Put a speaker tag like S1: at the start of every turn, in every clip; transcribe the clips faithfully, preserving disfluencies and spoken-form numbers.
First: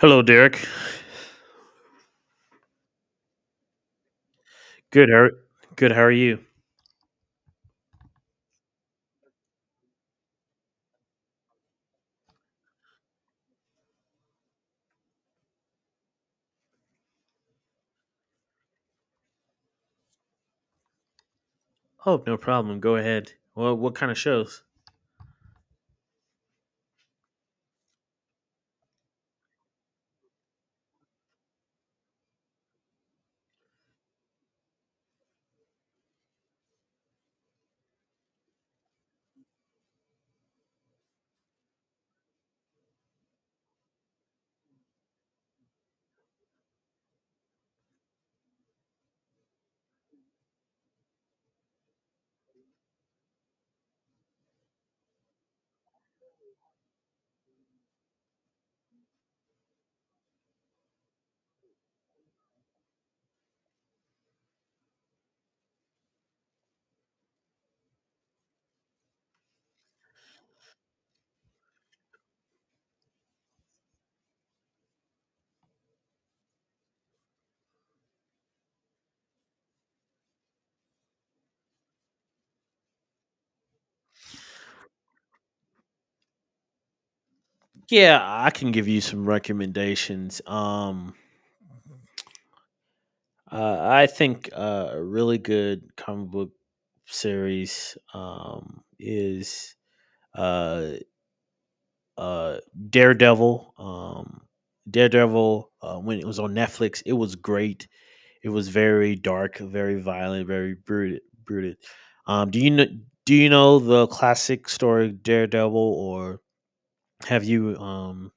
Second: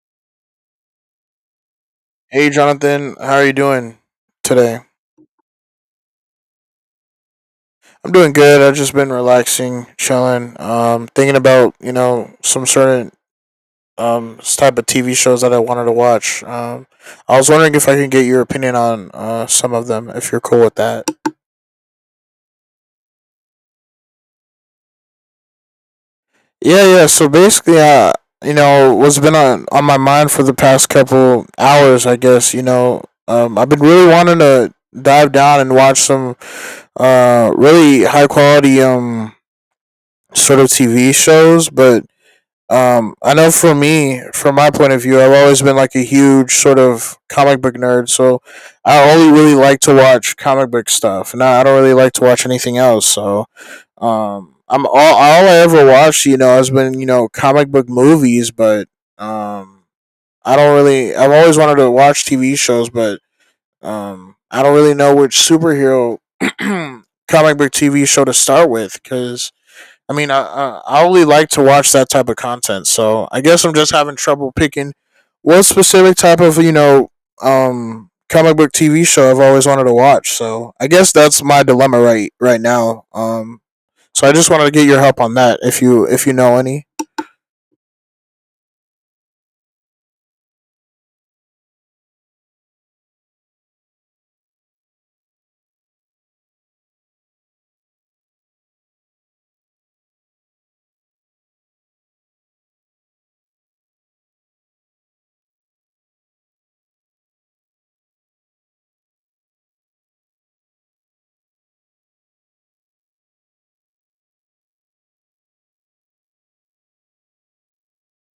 S1: Hello, Derek.
S2: Hey, Jonathan, how are you doing today?
S1: Good. How good? How are you?
S2: I'm doing good. I've just been relaxing, chilling, um, thinking about you know some certain um s- type of T V shows that I wanted to watch. Um, I was wondering if I could get your opinion on uh some of them, if you're cool with that.
S1: Oh, no problem. Go ahead. Well, what kind of shows?
S2: Yeah, yeah. So basically, uh, you know, what's been on on my mind for the past couple hours, I guess. You know, um, I've been really wanting to dive down and watch some uh really high quality um sort of T V shows, but Um, I know for me, from my point of view, I've always been like a huge sort of comic book nerd, so I only really like to watch comic book stuff, and I I don't really like to watch anything else. So, um, I'm all all I ever watched, you know, has been you know comic book movies, but um, I don't really. I've always wanted to watch T V shows, but um, I don't really know which superhero comic book T V show to start with because I mean, I, I I only like to watch that type of content, so I guess I'm just having trouble picking what specific type of you know um comic book T V show I've always wanted to watch. So I guess that's my dilemma right right now. Um, so I just wanted to get your help on that if you if you know any.
S1: Yeah, I can give you some recommendations. Um, uh, I think uh, a really good comic book series um, is uh, uh, Daredevil. Um, Daredevil. Uh, when it was on Netflix, it was great. It was very dark, very violent, very brutal. brutal. Um, do you know? Do you know the classic story Daredevil, or have you um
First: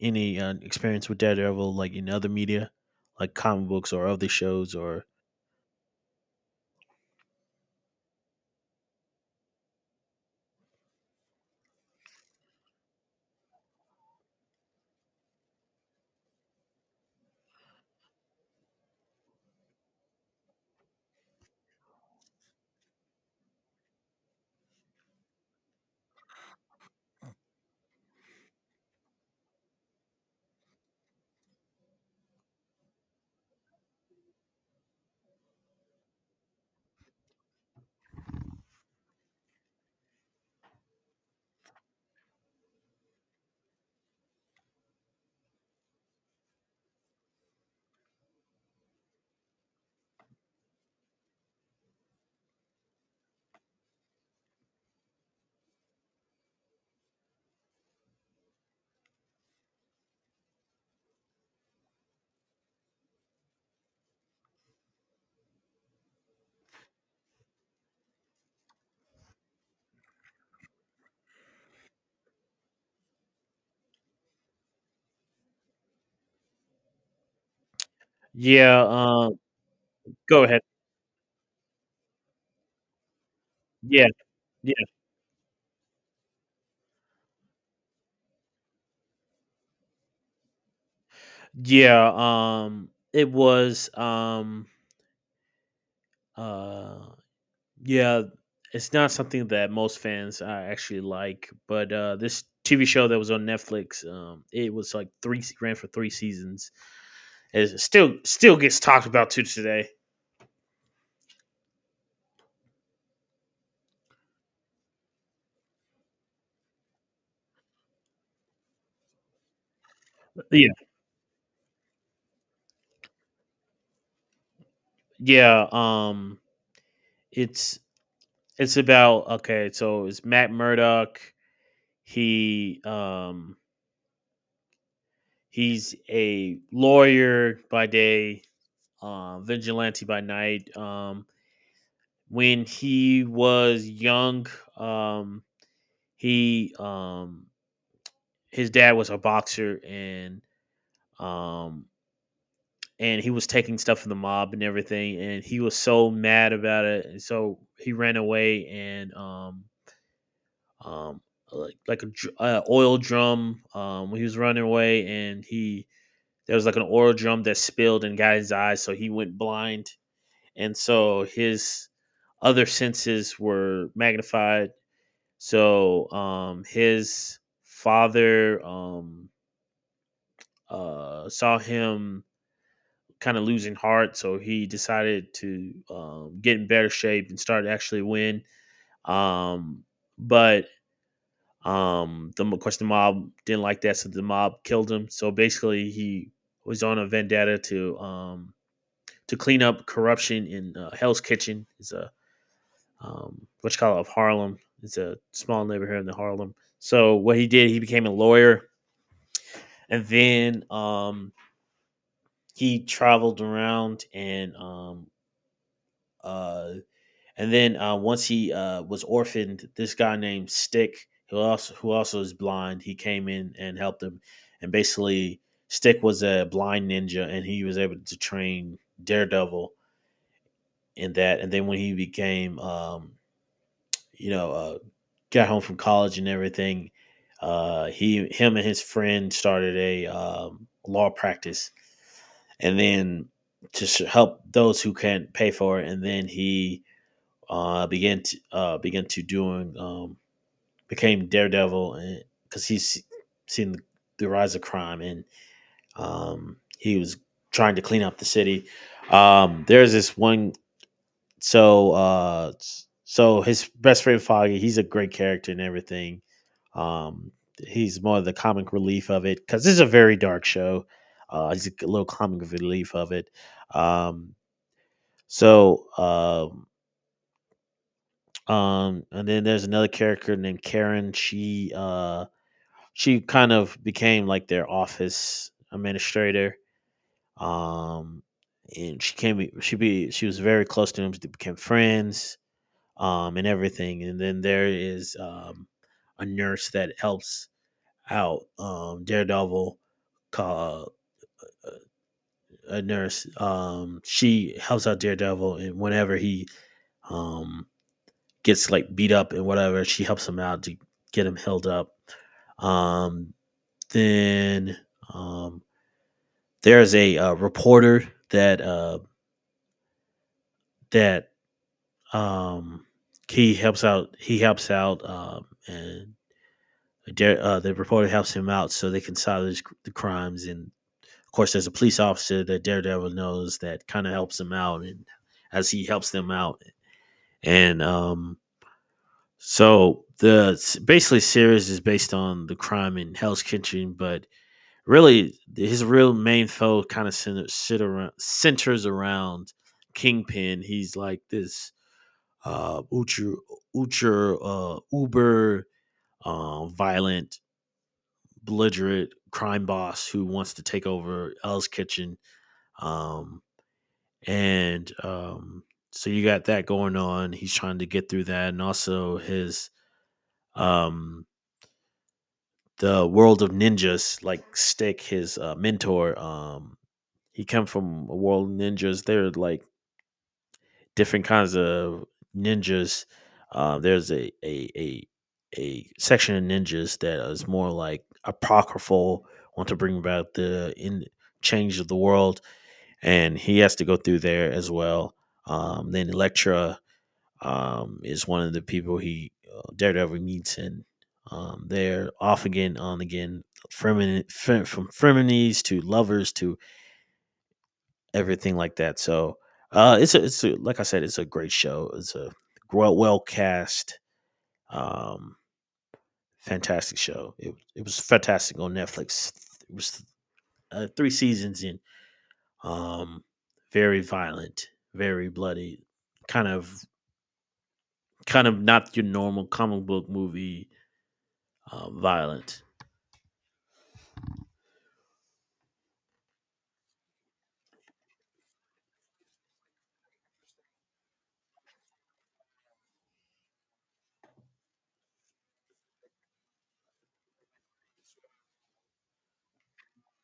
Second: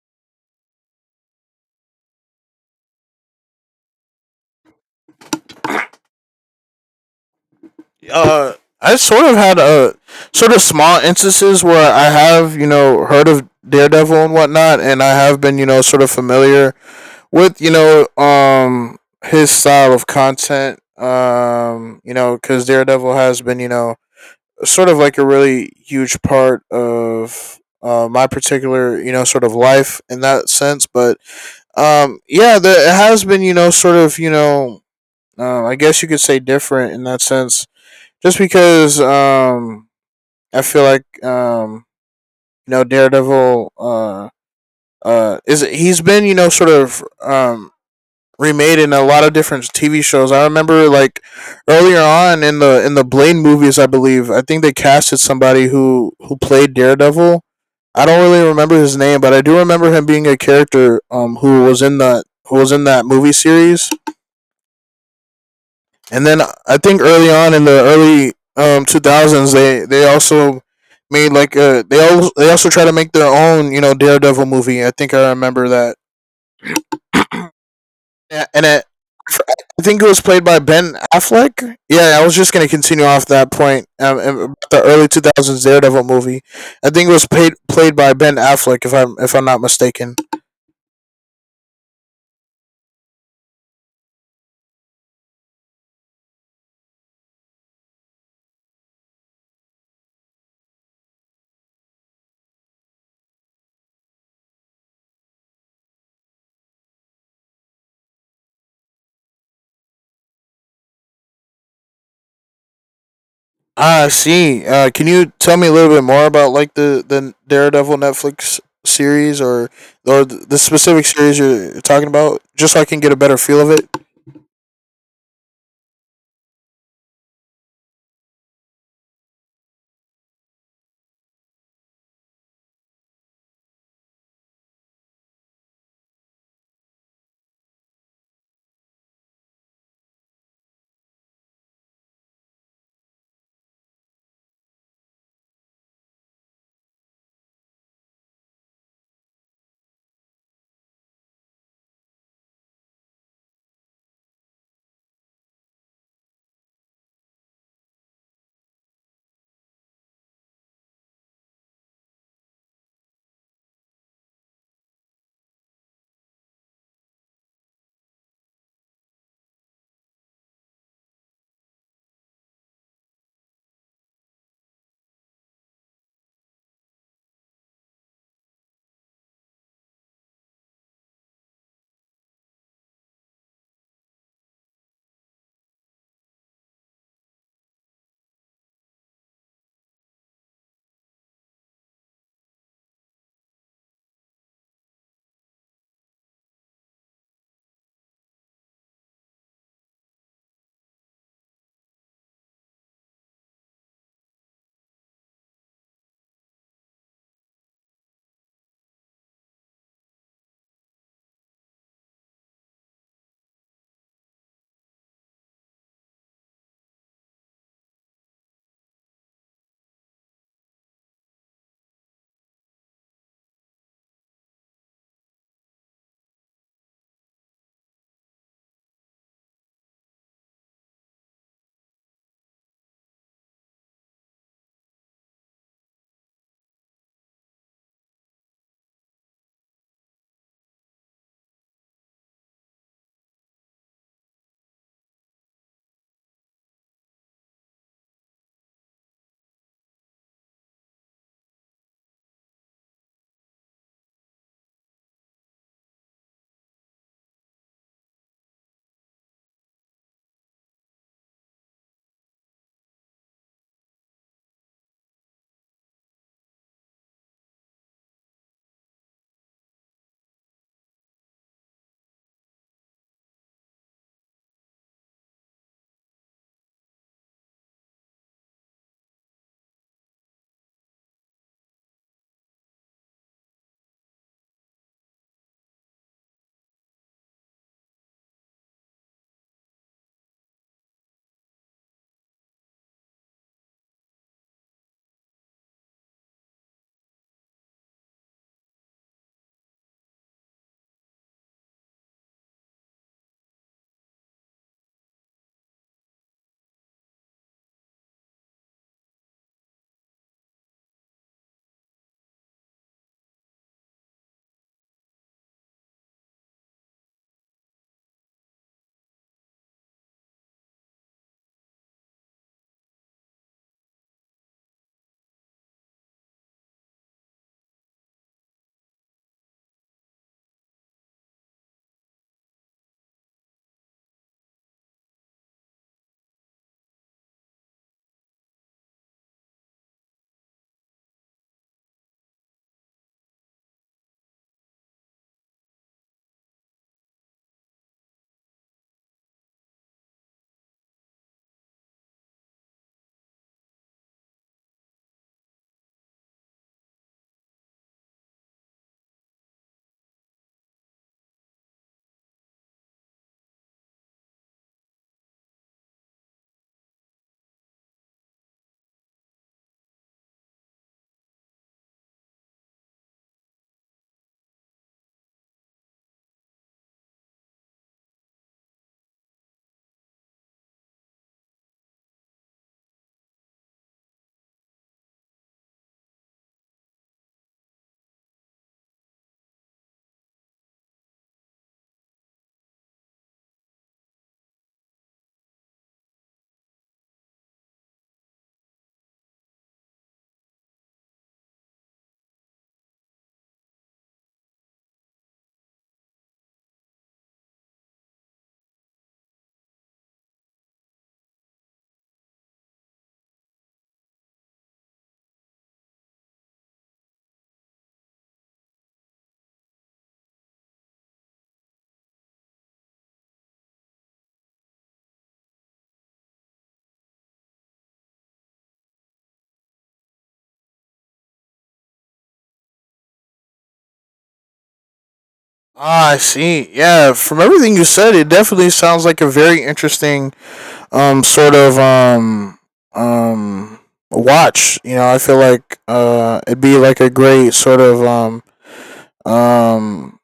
S1: any uh, experience with Daredevil, like in other media, like comic books or other shows, or?
S2: uh, I sort of had a sort of small instances where I have you know heard of Daredevil and whatnot, and I have been you know sort of familiar with you know um his style of content. Um, you know, because Daredevil has been you know sort of like a really huge part of uh, my particular you know sort of life in that sense. But um, yeah, the, it has been you know sort of you know uh, I guess you could say different in that sense just because um I feel like um you know Daredevil uh uh is he's been you know sort of um remade in a lot of different T V shows. I remember like earlier on in the in the Blade movies, I believe I think they casted somebody who who played Daredevil. I don't really remember his name, but I do remember him being a character um who was in the who was in that movie series. And then I think early on in the early um two thousands, they they also made like a they also they also try to make their own you know Daredevil movie. I think I remember that. Yeah, And
S1: Yeah.
S2: it,
S1: Um.
S2: I think it was
S1: Go
S2: played by
S1: ahead.
S2: Ben Affleck. Yeah, I was just gonna continue off that point.
S1: Yeah.
S2: Um, about the
S1: Yeah.
S2: early two thousands Daredevil movie. I think it was played played by Ben Affleck, if I'm if I'm not mistaken.
S1: Yeah. Um. It was. Um. Uh. Yeah, it's not something that most fans uh, actually like, but uh, this T V show that was on Netflix, um, it was like three ran for three seasons. It still still gets talked about to today.
S2: Ah, I see. Uh, can you tell me a little bit more about like the, the Daredevil Netflix series or or the
S1: Yeah,
S2: specific series you're talking about, just so I can get a better feel of it?
S1: yeah. Um, it's it's about okay. So it's Matt Murdock. He um he's a lawyer by day, uh, vigilante by night. Um, when he was young, um, He um his dad was a boxer, and um and he was taking stuff from the mob and everything, and he was so mad about it, and so he ran away, and um um like like a uh, oil drum um when he was running away, and he there was like an oil drum that spilled and got his eyes, so he went blind, and so his other senses were magnified. So um his father um uh, saw him kind of losing heart, so he decided to um, get in better shape and start to actually win. Um, but um, The of course the mob didn't like that, so the mob killed him. So basically, he was on a vendetta to um, to clean up corruption in uh, Hell's Kitchen. It's a um, what you call it of Harlem. It's a small neighborhood in the Harlem. So what he did, he became a lawyer, and then um, he traveled around, and um, Uh, and then uh, once he uh, was orphaned, this guy named Stick, who also who also is blind, he came in and helped him. And basically, Stick was a blind ninja, and he was able to train Daredevil in that. And then when he became, um, you know, uh, got home from college and everything, uh, he, him and his friend, started a um, law practice, and then to help those who can't pay for it. And then he uh, began to, uh, began to doing um, became Daredevil, and because he's seen the, the rise of crime, and um, he was trying to clean up the city. Um, there's this one, so uh, so His best friend Foggy, he's a great character and everything. Um, he's more of the comic relief of it because it's a very dark show. Uh, he's a little comic relief of it. Um, so uh, Um, and then there's another character named Karen. She uh she kind of became like their office administrator. Um, and she came she be she was very close to him. They became friends. Um, and everything. And then there is um a nurse that helps out um Daredevil. Called a nurse. Um, she helps out Daredevil, and whenever he um gets like beat up and whatever. She helps him out to get him held up. Um, then um, there's a uh, reporter that uh, that um, he helps out. He helps out, um, and uh, the reporter helps him out so they can solve the crimes. And of course, there's a police officer that Daredevil knows that kind of helps him out, and as he helps them out, and um, So the basically series is based on the crime in Hell's Kitchen, but really his real main foe kind of center, sit centers around Kingpin. He's like this uh, ultra ucher, uh, uber uh, violent, belligerent crime boss who wants to take over Hell's Kitchen. Um, and um, So you got that going on. He's trying to get through that, and also his um the world of ninjas like Stick, his uh, mentor. Um he came from a world of ninjas. There are like different kinds of ninjas. Uh, there's a, a a a section of ninjas that is more like apocryphal, want to bring about the in change of the world, and he has to go through there as well. Um, then Elektra, um, is one of the people he uh, Daredevil meets, and um, they're off again, on again, from from frenemies to lovers to everything like that. So uh, it's a, it's a, like I said, it's a great show. It's a well well cast, um, fantastic show. It it was fantastic on Netflix. It was uh, three seasons in. Um, very violent, very bloody, kind of kind of not your normal comic book movie uh, violent.
S2: Ah, I see. Yeah, from everything you said, it definitely sounds like a very interesting um sort of um um watch. You know, I feel like uh it'd be like a great sort of um um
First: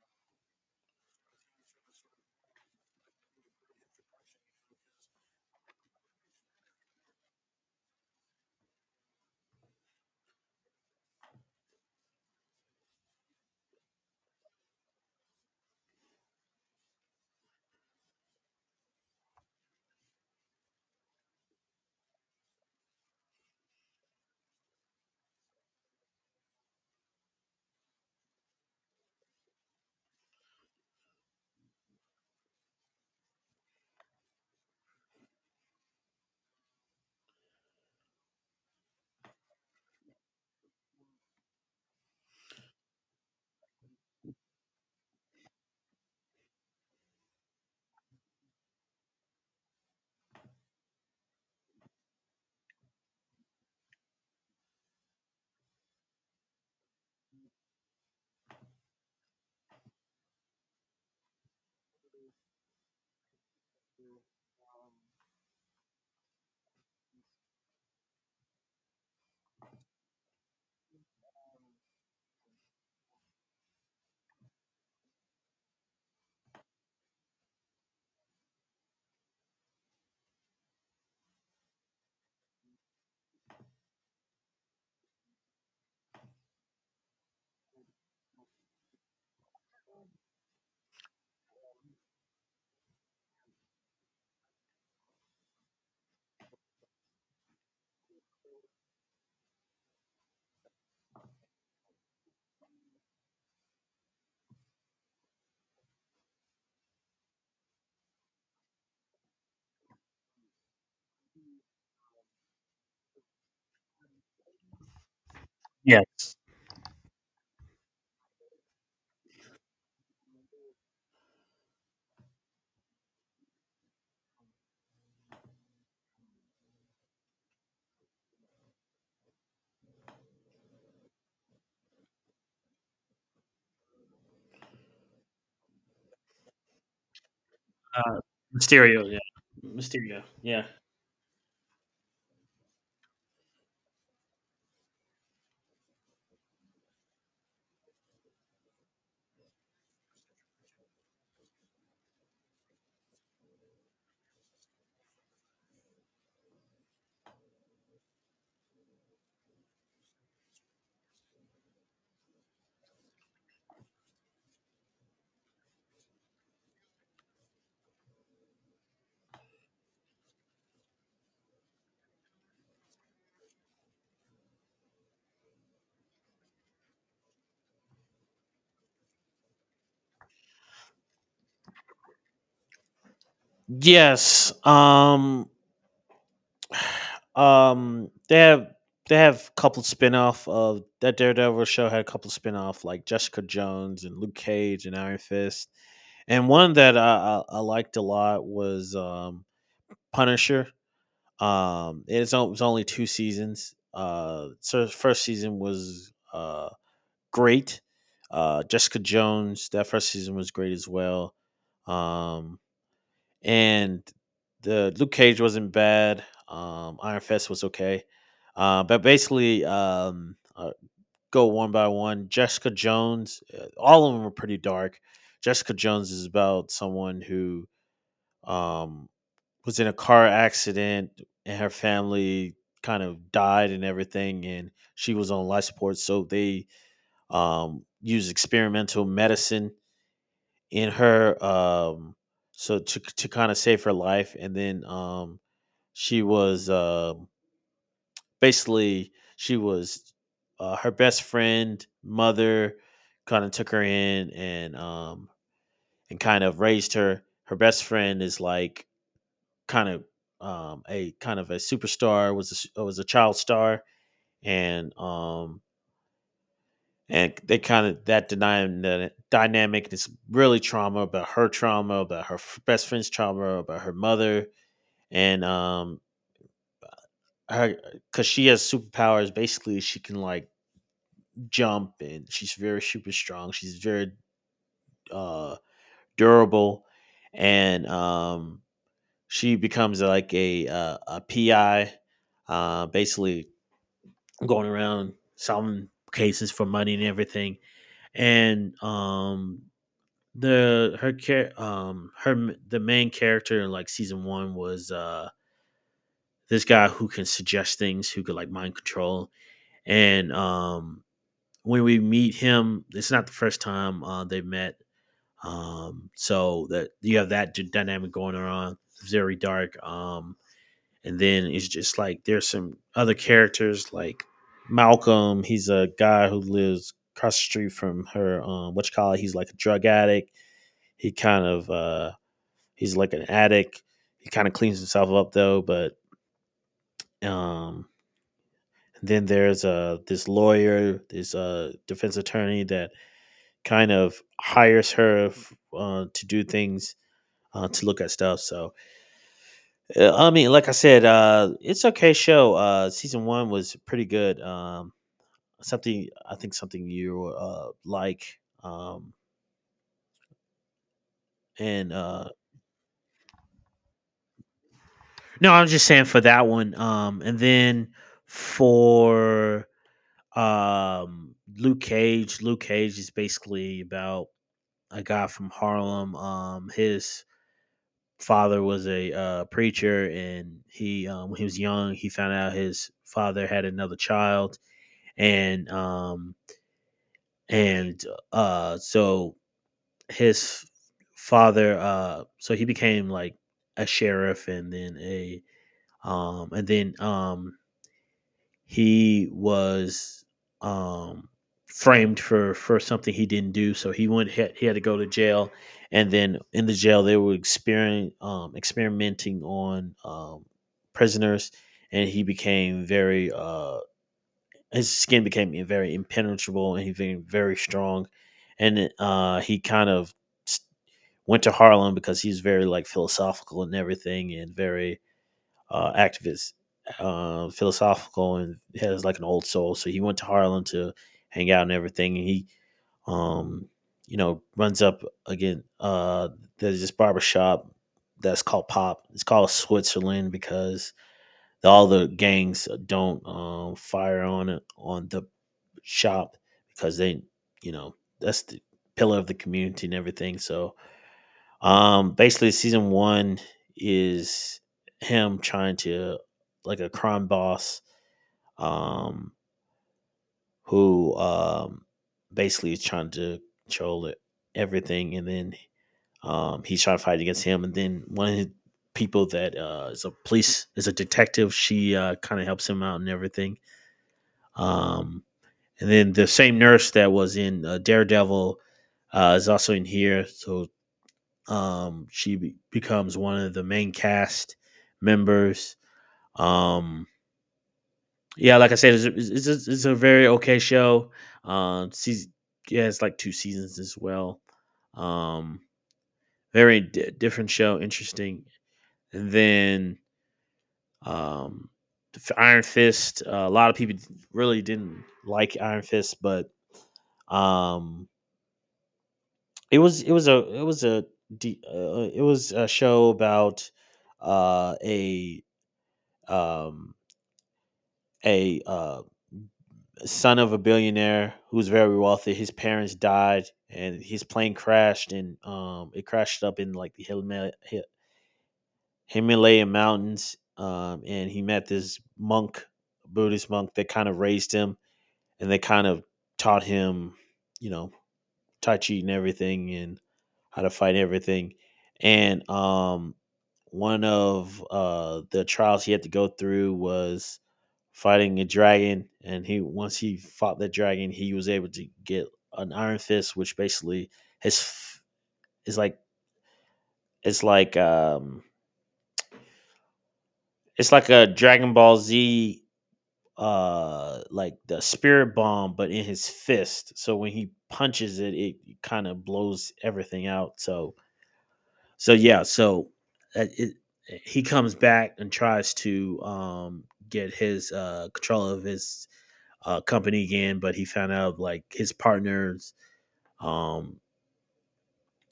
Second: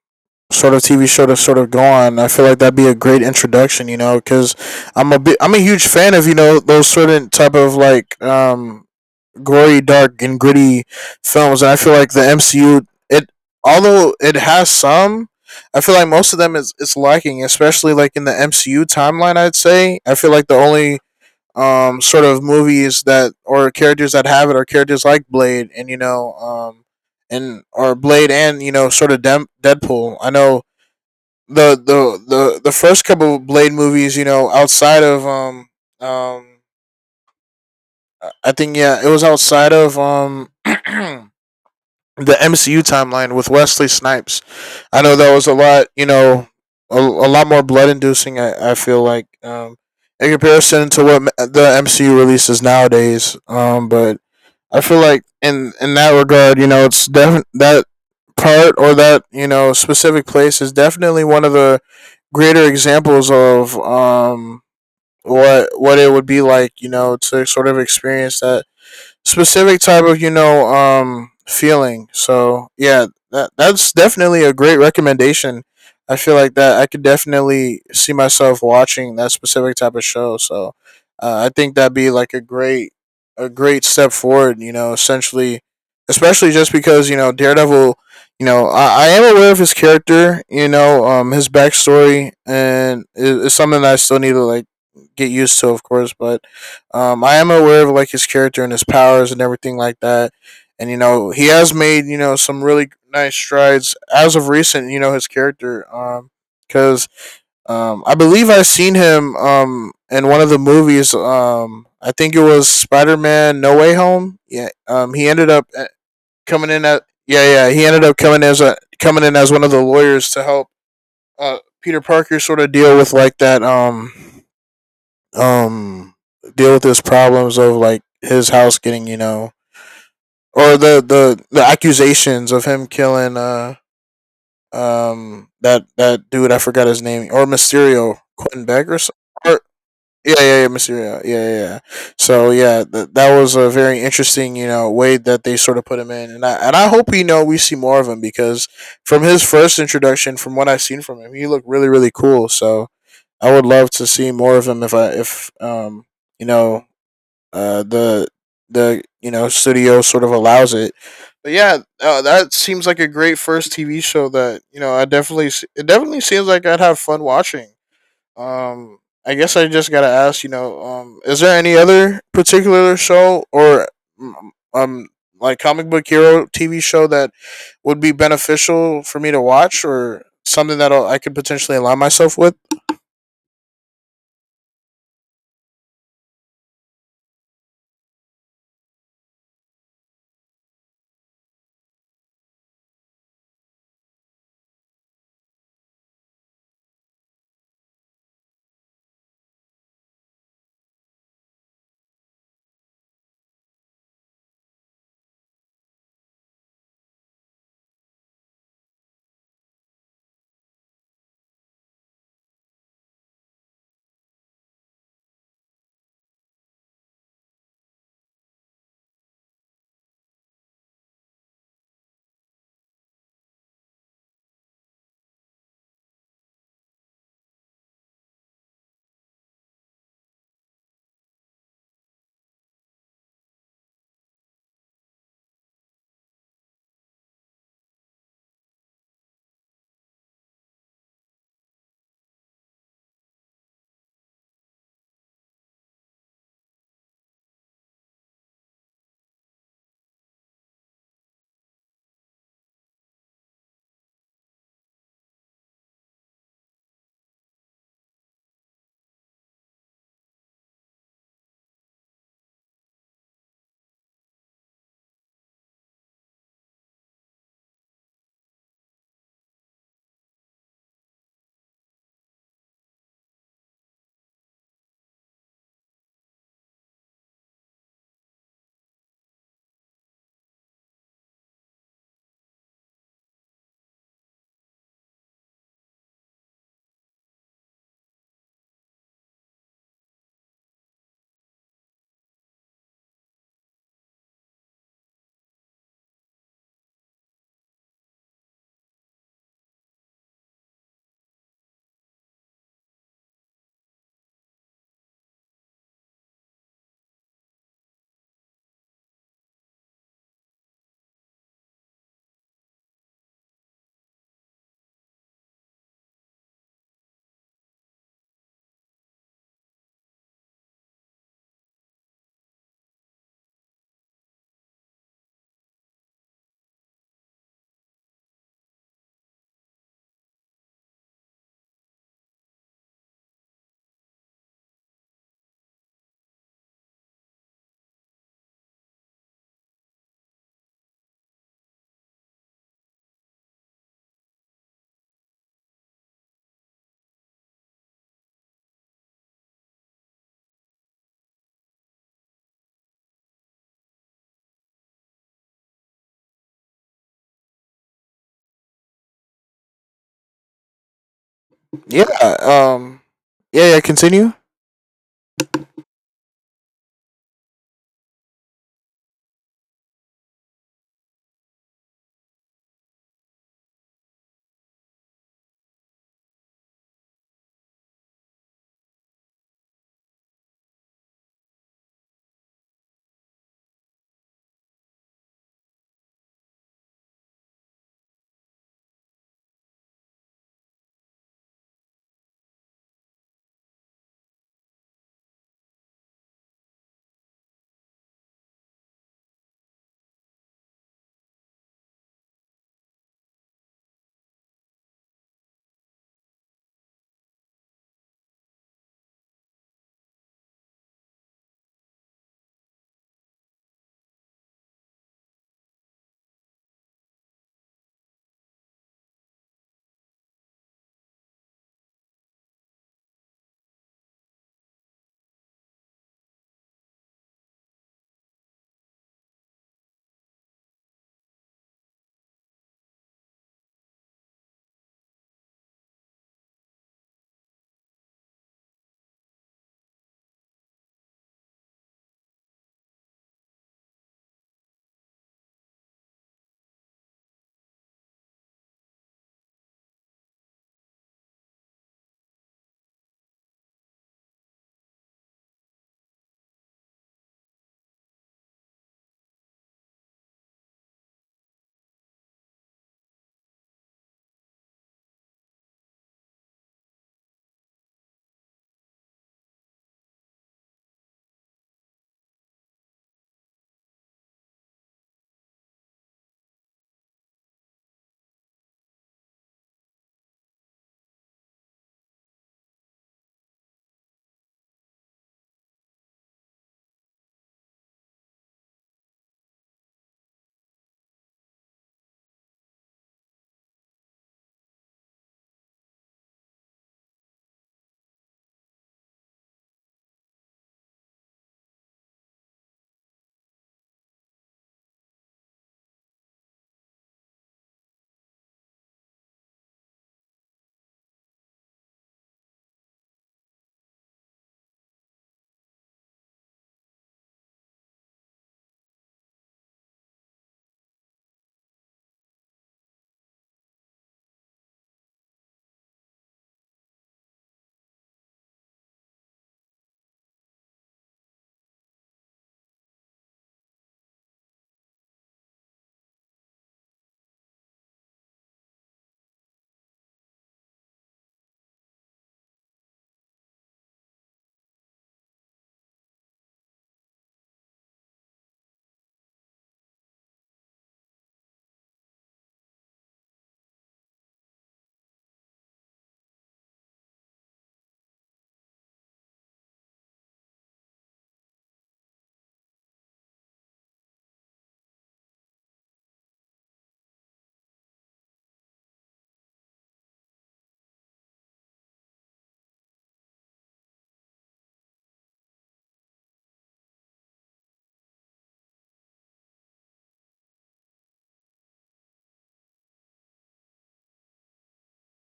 S2: sort of T V show to sort of go on. I feel like that'd be a great introduction, you know, because I'm a bit, I'm a huge fan of you know those certain type of like um gory, dark, and gritty films, and I feel like the M C U it although it has some. I feel like most of them is it's lacking, especially like in the M C U timeline. I'd say I feel like the only um sort of movies that or characters that have it are characters like Blade and you know um and or Blade and you know sort of Dem- Deadpool. I know the the the the first couple of Blade movies, you know, outside of um um I- think yeah, it was outside of um the M C U timeline with Wesley Snipes. I know that was a lot, you know, a, a lot more blood inducing. I I feel like um in comparison to what the M C U releases nowadays. Um, but I feel like in in that regard, you know, it's def- that part or that you know specific place is definitely one of the greater examples of um what what it would be like, you know, to sort of experience that specific type of you know um feeling. So yeah, that that's definitely a great recommendation. I feel like that I could definitely see myself watching that specific type of show. So uh, I think that'd be like a great a great step forward. You know, essentially, especially just because you know Daredevil. You know, I, I am aware of his character. You know, um, his backstory, and it, it's something that I still need to like get used to, of course. But um, I am aware of like his character and his powers and everything like that, and you know he has made you know some really nice strides as of recent. You know his character, um, because um, I believe I've seen him um in one of the movies. Um, I think it was Spider Man No Way Home. Yeah. Um, he ended up uh, coming in at yeah yeah he ended up coming as a coming in as one of the lawyers to help uh Peter Parker sort of deal with like that um um deal with his problems of like his house getting you know or the the the accusations of him killing uh um that that dude I forgot his name, or Mysterio,
S1: Uh,
S2: Quentin Beck, or,
S1: Mysterio,
S2: some-
S1: yeah.
S2: or
S1: Mysterio,
S2: yeah yeah
S1: yeah.
S2: yeah Mysterio yeah yeah, yeah. So yeah, th- that was a very interesting you know way that they sort of put him in, and I and I hope you know we see more of him because from his first introduction, from what I've seen from him, he looked really really cool, so I would love to see more of him if I if um you know uh, the the you know studio sort of allows it. But yeah, uh, that seems like a great first T V show that you know I definitely s- it definitely seems like I'd have fun watching. Um, I guess I just gotta ask, you know, um, is there any other particular show or mm, mm, um like comic book hero T V show that would be beneficial for me to watch or something that I could potentially align myself with?
S1: Yes. Um. Um. They have they have a couple spin-off of that Daredevil show had a couple spin-off like Jessica Jones and Luke Cage and Iron Fist. And one that I, I, I liked a lot was um, Punisher. Um, it's, o- it was only two seasons. Uh, so the first season was uh, great. Uh, Jessica Jones, that first season was great as well. Um, and The Luke Cage wasn't bad. Um, Iron Fist was okay. Uh, but basically, um, uh, Go one by one. Jessica Jones, uh, all of them were pretty dark. Jessica Jones is about someone who um, was in a car accident, and her family kind of died and everything, and she was on life support. So they um, used experimental medicine in her, um, so to to kind of save her life, and then um, she was um basically she was uh, her best friend mother kind of took her in, and um, and kind of raised her. Her best friend is like kind of um, a kind of a superstar, was a, s- was a child star, and um, and they kind of that denying dynamic is really trauma about her, trauma about her best friend's, trauma about her mother, and um her, because she has superpowers. Basically she can like jump, and she's very super strong, she's very uh durable, and um she becomes like a uh, a pi uh basically going around solving cases for money and everything. And um the her care um her m- the main character in like season one was uh this guy who can suggest things, who could like mind control. And um When we meet him, it's not the first time uh they've met. Um so that you have that d- dynamic going on. It's very dark. Um and then it's just like there's some other characters like Malcolm. He's a guy who lives across the street from her. Um what you call it, he's like a drug addict. He kind of uh He's like an addict. He kind of cleans himself up though, but um then there's uh this lawyer, this uh defense attorney that kind of hires her uh, to do things, uh, to look at stuff. So uh, I mean, like I said, uh it's okay show. Uh, season one was pretty good. Um something I think something you uh like. Um and
S2: Yeah.
S1: uh
S2: Um. Yeah. Yeah. Continue.
S1: No, I'm just saying for that one. Um and then for Um, Luke Cage. Luke Cage is basically about a guy from Harlem. Um, his father was a uh, preacher, and he um, when he was young, he found out his father had another child, and um, and uh, so his father, uh, so he became like a sheriff, and then a um, and then um, he was um, framed for for something he didn't do. So he went he had to go to jail, and then in the jail they were experiment, um, experimenting on um, prisoners, and he became very uh, his skin became very impenetrable, and he became very strong, and uh, he kind of went to Harlem because he's very like philosophical and everything, and very uh, activist, uh, philosophical, and has like an old soul. So he went to Harlem to hang out and everything. And he, um, you know, runs up again. Uh, there's this barbershop that's called Pop. It's called Switzerland because all the gangs don't um, fire on on the shop because they, you know, that's the pillar of the community and everything. So um, basically, season one is him trying to like a crime boss, um, who um basically is trying to control it, everything, and then um he's trying to fight against him, and then one of his people that uh is a police is a detective. She uh kind of helps him out and everything. Um, and then the same nurse that was in uh, Daredevil uh, is also in here. So Um, she be- becomes one of the main cast members. Um, yeah, like I said, it's, it's, it's, it's a very okay show. Um, season, yeah, it's like two seasons as well. Um, very di different show, interesting. And then um, Iron Fist. Uh, a lot of people really didn't like Iron Fist, but um, it was it was a it was a de- uh, it was a show about uh, a um, a uh, son of a billionaire who's very wealthy. His parents died, and his plane crashed, and um, it crashed up in like the Himal- Hi- Himalayan mountains. Um, and he met this monk, Buddhist monk, that kind of raised him, and they kind of taught him, you know, tai chi and everything, and how to fight everything. And um, one of uh, the trials he had to go through was fighting a dragon, and he once he fought that dragon, he was able to get an iron fist, which basically his is like it's like um it's like a Dragon Ball Z uh like the spirit bomb, but in his fist. So when he punches it, it kind of blows everything out. So so yeah, so uh, it, he comes back and tries to um get his uh control of his uh, company again, but he found out like his partners, um,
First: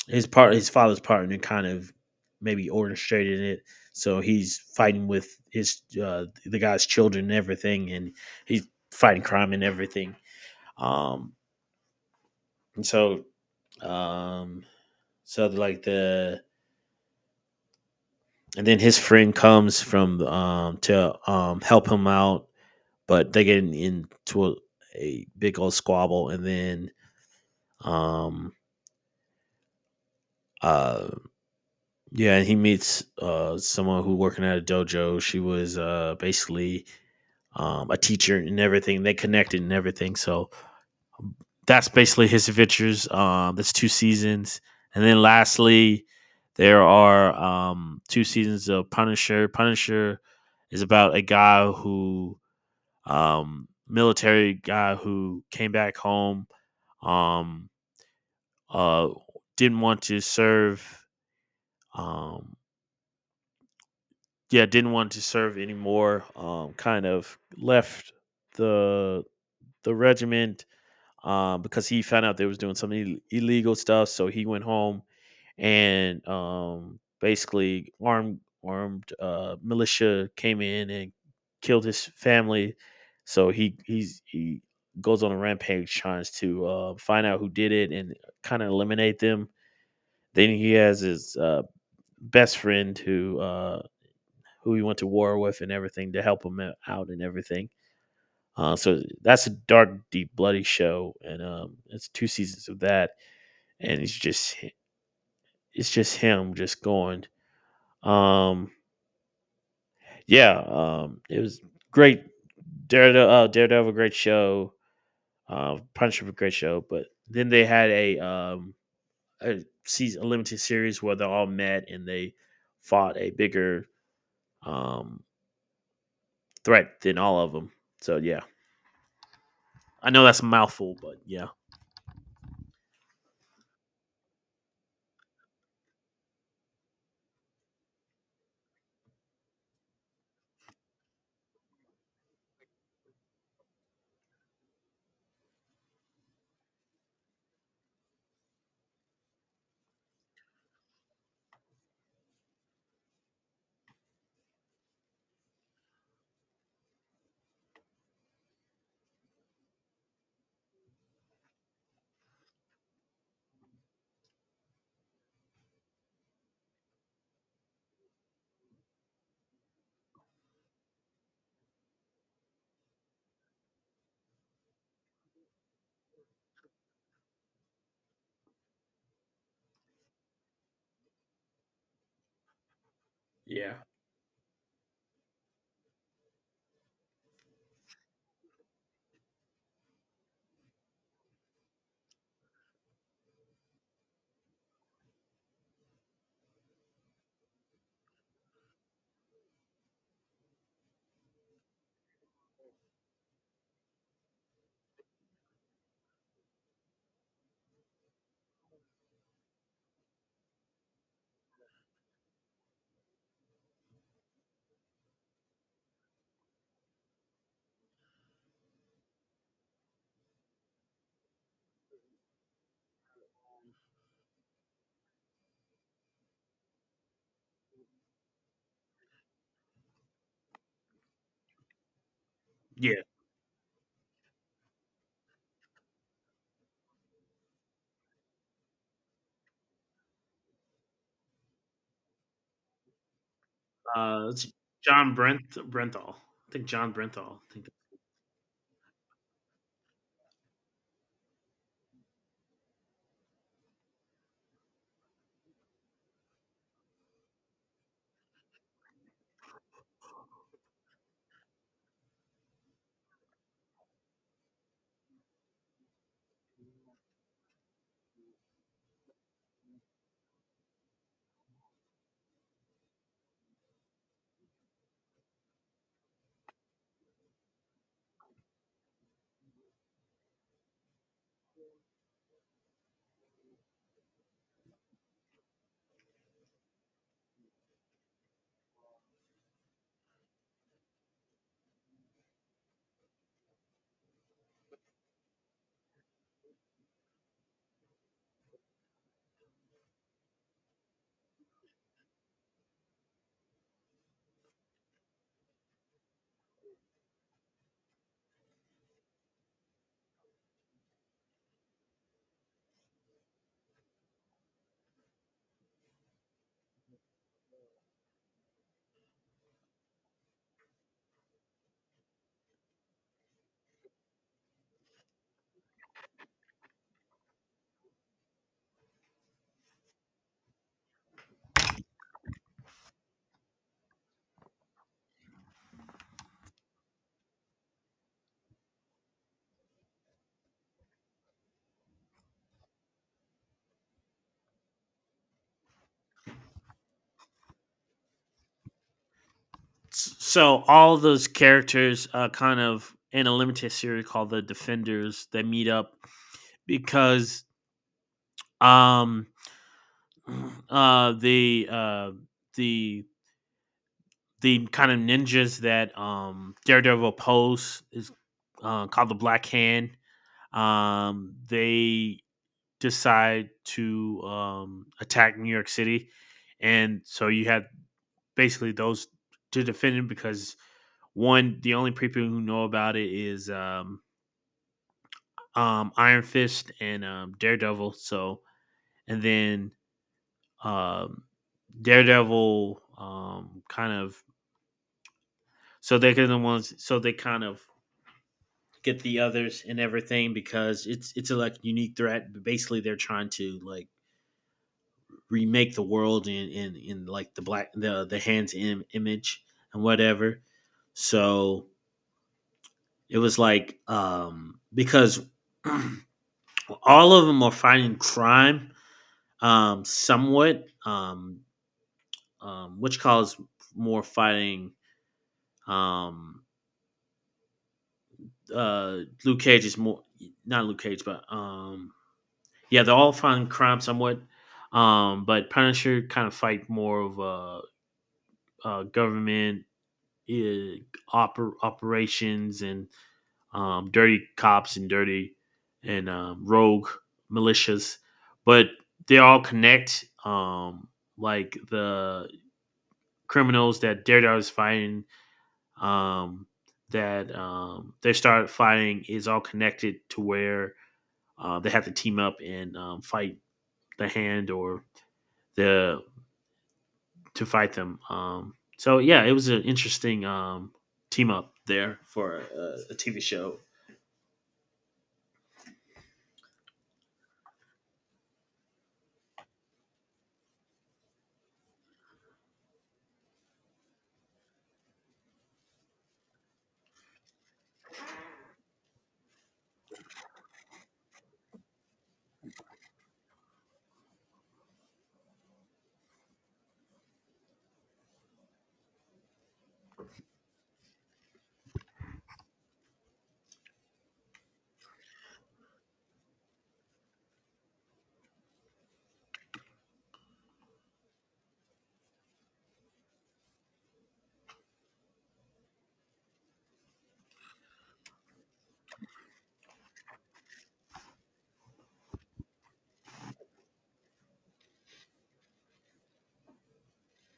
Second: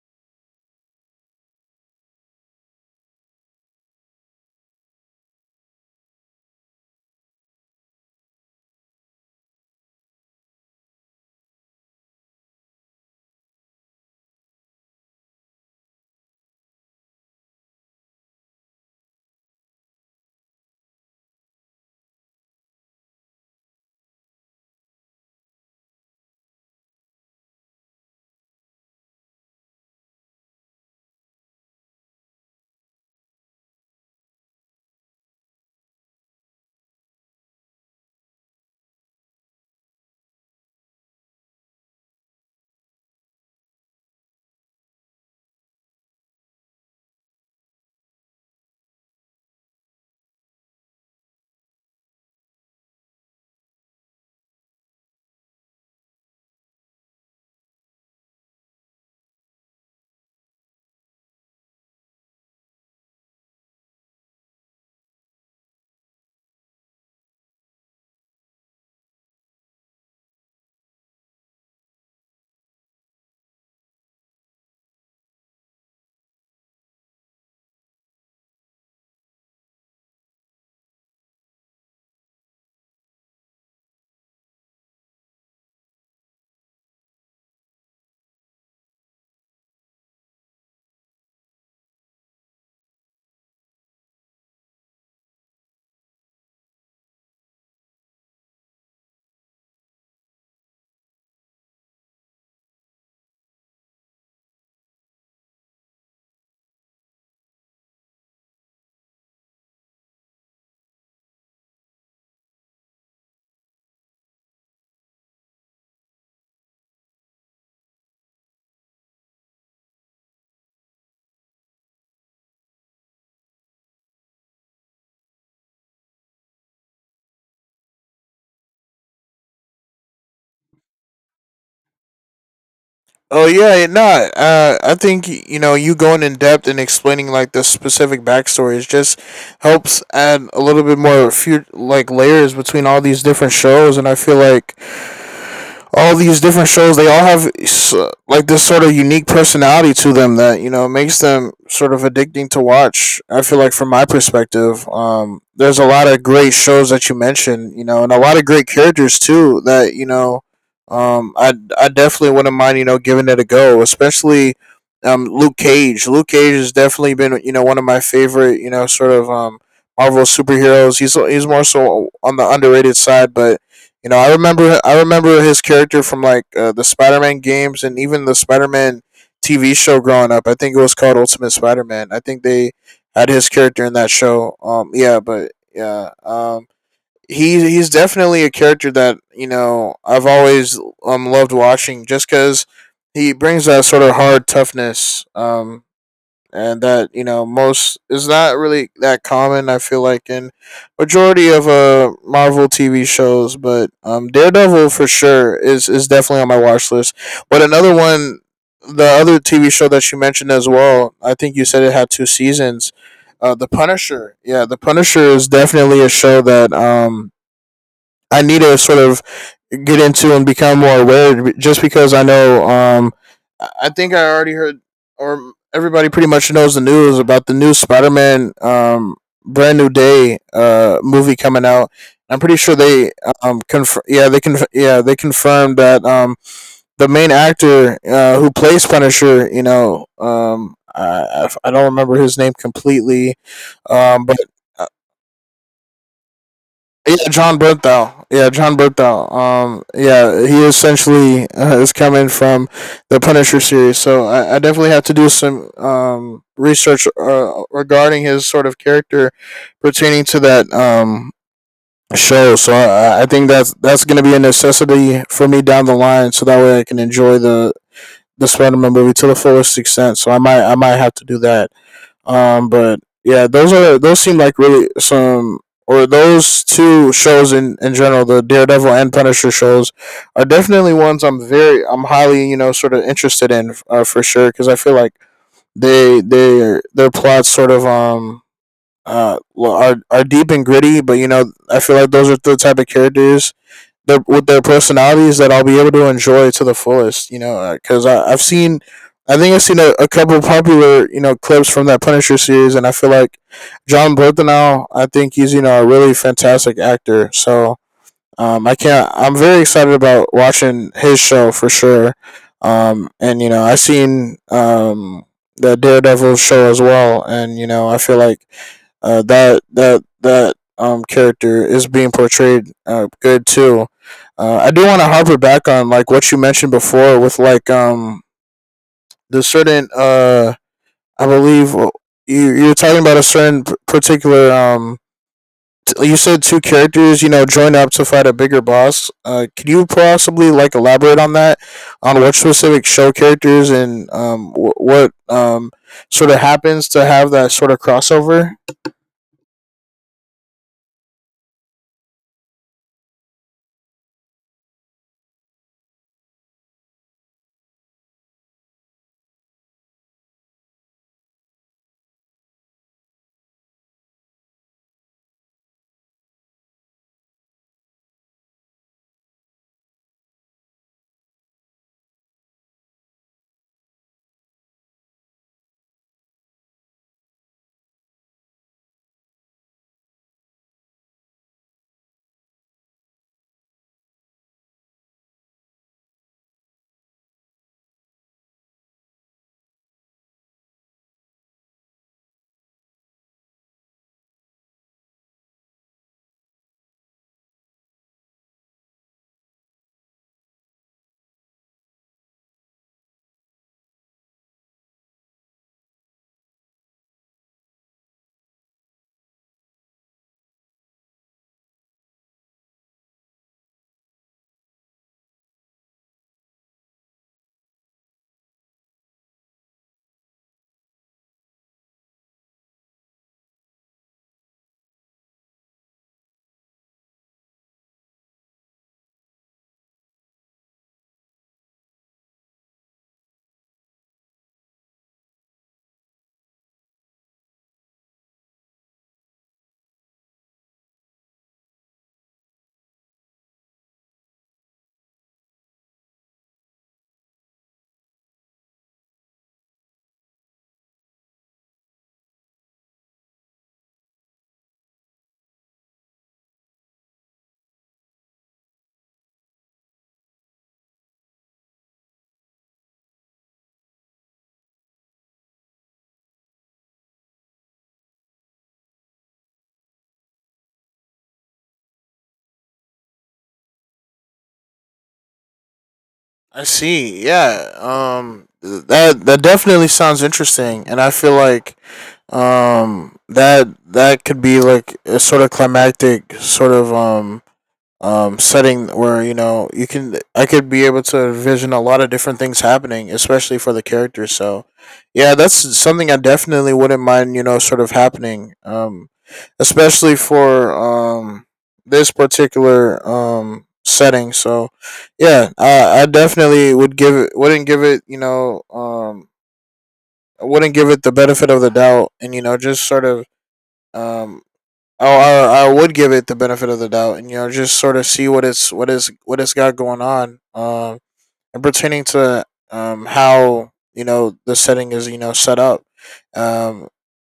S1: his part, his father's partner, kind of maybe orchestrated it. So he's fighting with his uh, the guy's children and everything, and he's fighting crime and everything. Um, and so, um, so like the And then his friend comes from um to um help him out, but they get into a, a big old squabble, and then um uh yeah, and he meets uh someone who working at a dojo. She was uh basically um a teacher and everything. They connected and everything. So that's basically his adventures. Um that's two seasons. And then lastly, there are um two seasons of Punisher. Punisher is about a guy who um military guy who came back home um uh didn't want to serve um yeah, didn't want to serve anymore. Um, kind of left the the regiment, um, because he found out they was doing some Ill- illegal stuff. So he went home and um, basically armed armed uh, militia came in and killed his family. So he he's he goes on a rampage trying to uh, find out who did it and kind of eliminate them. Then he has his uh, best friend who uh, who he went to war with and everything to help him out and everything. Uh, so that's a dark, deep, bloody show, and um, it's two seasons of that, and it's just it's just him just going. Um, yeah, um, it was great. Daredevil, uh, Daredevil, great show. Uh, Punisher, a great show. But then they had a um, a, season, a limited series where they all met and they fought a bigger um, threat than all of them. So yeah, I know that's a mouthful, but yeah.
S2: Oh yeah, it not. Uh, I think y- you know you going in depth and explaining like the specific backstories just helps add a little bit more few like layers between all these different shows, and I feel like all these different shows they all have like this sort of unique personality to them that you know makes them sort of addicting to watch. I feel like from my perspective um, there's a lot of great shows that you mentioned, you know, and a lot of great characters too that you know um, I, I definitely wouldn't mind you know giving it a go, especially um, luke cage luke cage has definitely been you know one of my favorite you know sort of um, Marvel superheroes. He's, he's more so on the underrated side, but you know, I remember I remember his character from like uh, the Spider-Man games and even the Spider-Man T V show growing up. I think it was called Ultimate Spider-Man. I think they had his
S1: Yeah.
S2: character in that show. Um, yeah, but yeah, um, he he's definitely a character that you know I've always um loved watching just because he brings that sort of hard toughness um and that you know most is not really that common. I feel like in majority of uh Marvel T V shows, but um Daredevil for sure is is definitely on my watch list. But another one, the other T V show that you mentioned as well, I think you said it had two seasons. Uh, The Punisher, yeah, The Punisher is definitely a show that um I need to sort of get into and become more aware. Just because I know, um, I- think I already heard, or everybody pretty much knows the news about the new Spider-Man, um, Brand New Day, uh, movie coming out. I'm pretty sure
S1: Yeah,
S2: they, um, conf- yeah, they conf- yeah, they confirmed that, um, the main actor, uh, who plays Punisher, you know, um, I, I I don't remember his name completely, um,
S1: uh,
S2: but
S1: it's John Brent Brenthal. I think John
S2: yeah,
S1: Brenthal. I
S2: John
S1: think.
S2: Berthel. Yeah, John Berthel. Um, yeah, he essentially uh, is coming from the Punisher series, so I, I definitely have to do some um, research uh, regarding his sort of character pertaining to that um, show. So I, I think that's that's going to be a necessity for me down the line, so that way I can enjoy the the Spider Man movie to the fullest extent. So I might I might have to do that. Um, but yeah, those are those seem like really some or those two shows in in general, the Daredevil and Punisher shows, are definitely ones I'm very I'm highly you know sort of interested in uh, for sure because I feel like they they their plots sort of um uh well, are are deep and gritty, but you know I feel like those are the type of characters their with their personalities that I'll be able to enjoy to the fullest. You know, because I've seen, I think I've seen a, a couple of popular you know clips from that Punisher series, and I feel like John Bernthal. I think he's you know a really fantastic actor. So um, I can't. I'm very excited about watching his show for sure. Um, and you know, I've seen um the Daredevil show as well, and you know, I feel like uh, that that that um character is being portrayed uh, good too. Uh, I do want to harper back on like what you mentioned before with like um the certain uh I believe uh, you you're talking about a certain p- particular um t- you said two characters, you know, join up to fight a bigger boss. Uh, could you possibly like elaborate on that, on what specific show characters and um, wh- what um, sort of happens to have that sort of crossover?
S1: So all those characters, uh, kind of in a limited series called the Defenders, they meet up because um, uh, the uh, the the kind of ninjas that um, Daredevil pose is uh, called the Black Hand. Um, they decide to um, attack New York City, and so you have basically those to defend him because one, the only people who know about it is um, um, Iron Fist and um, Daredevil. So, and then um, Daredevil, um, kind of so they're the ones so they kind of get the others and everything because it's it's a like unique threat. But basically, they're trying to like remake the world in in in like the black the the hands Im- image and whatever. So it was like um, because all of them are fighting crime um, somewhat. Um, um, which calls more fighting. Um, uh, Luke Cage is more not Luke Cage, but um, yeah, they're all fighting crime somewhat. Um, but Punisher kind of fight more of uh, uh government uh, oper- operations and um, dirty cops and dirty and um, rogue militias, but they all connect. Um, like the criminals that Daredevil is fighting, um, that um, they start fighting is all connected to where uh, they have to team up and um, fight the hand or the to fight them. Um, so yeah, it was an interesting um, team up there for a, a T V show.
S2: I see. Yeah. Um. That that definitely sounds interesting, and I feel like um that that could be like a sort of climactic sort of um um setting where you know you can I could be able to envision a lot of different things happening, especially for the characters. So yeah, that's something I definitely wouldn't mind, you know, sort of happening. Um especially for um this particular um setting. So yeah, I I definitely would give it wouldn't give it, you know, um I wouldn't give it the benefit of the doubt and you know just sort of um, oh, I, I would give it the benefit of the doubt, and you know, just sort of see what it's what is what it's got going on. Um, and pertaining to um how you know the setting is you know set up. Um,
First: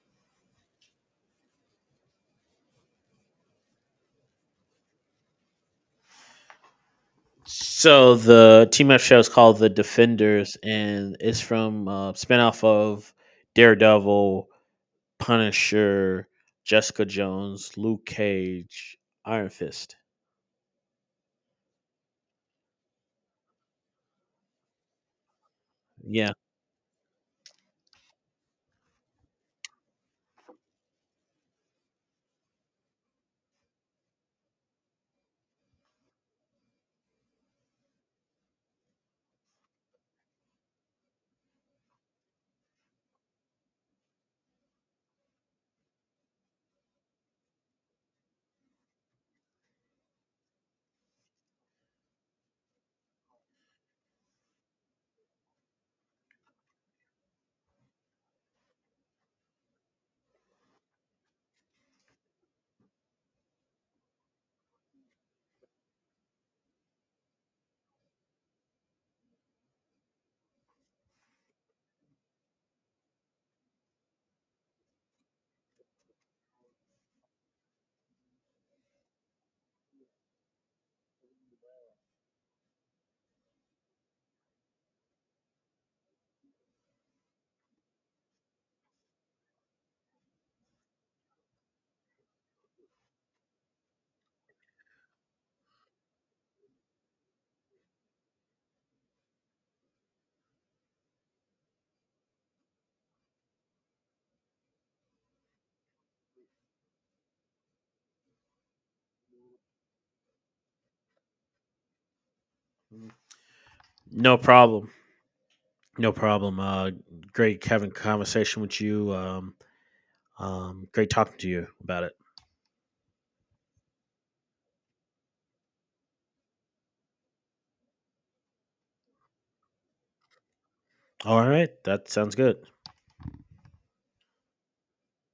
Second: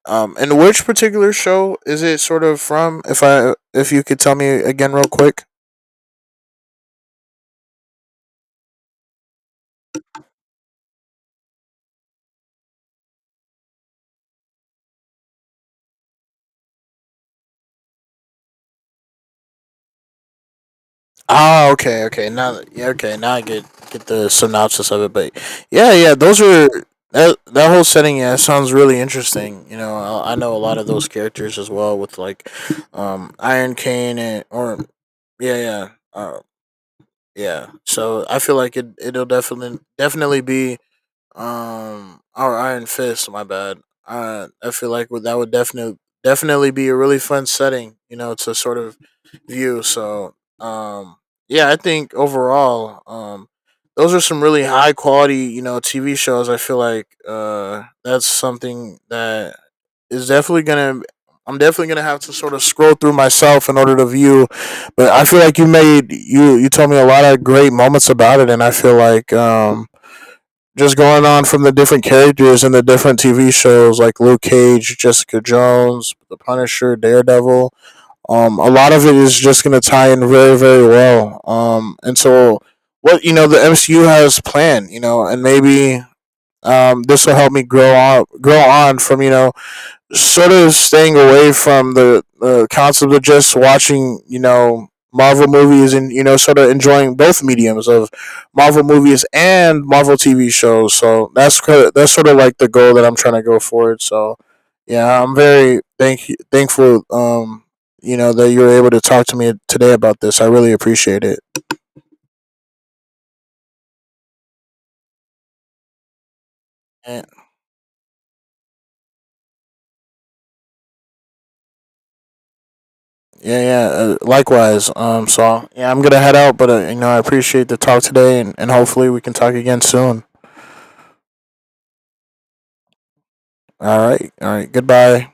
S2: um, and which particular show is it sort of from? If I if you could tell me again real quick.
S1: So the Team F show is called The Defenders, and it's from uh, spinoff of Daredevil, Punisher, Jessica Jones, Luke Cage, Iron Fist.
S2: Oh, okay, okay. Now, that- yeah, okay. Now I get get the synopsis of it, but yeah, yeah.
S1: Yeah,
S2: Those are that that whole setting. Yeah, sounds really interesting. You know, I, I know a lot of those characters as well with like, um, Iron Cane and or yeah, yeah, uh, yeah. So I feel like it it'll definitely definitely be um, or Iron Fist. My bad. I I feel like would- that would definitely definitely be a really fun setting, you know, to sort of view. So, um, yeah, I think overall, um, those are some really high quality, you know, T V shows. I feel like uh, that's something that is definitely gonna. I'm definitely gonna have to sort of scroll through myself in order to view, but I feel like you made you you told me a lot of great moments about it, and I feel like um just going on from the different characters in the different T V shows like Luke Cage, Jessica Jones, The Punisher, Daredevil. Um, a lot of it is just going to tie in very, very well. Um, and so what you know the M C U has planned, you know, and maybe um, this will help me grow on, grow on from you know sort of staying away from the uh, concept of just watching, you know, Marvel movies and you know, sort of enjoying both mediums of Marvel movies and Marvel T V shows. So that's that's sort of like the goal that I'm trying to go forward. So yeah, I'm very thank thankful, um, you know, that you were able to talk to me today about this. I really appreciate it.
S1: no problem, no problem. Uh,
S2: And-
S1: great having conversation with you. Um, um, great talking to you about it.
S2: Yeah, yeah. Uh, likewise. Um. So yeah, I'm gonna head out, but uh, you know, I appreciate the talk today, and, and hopefully we can talk again soon.
S1: All right, that sounds good.
S2: All right. All right. Goodbye.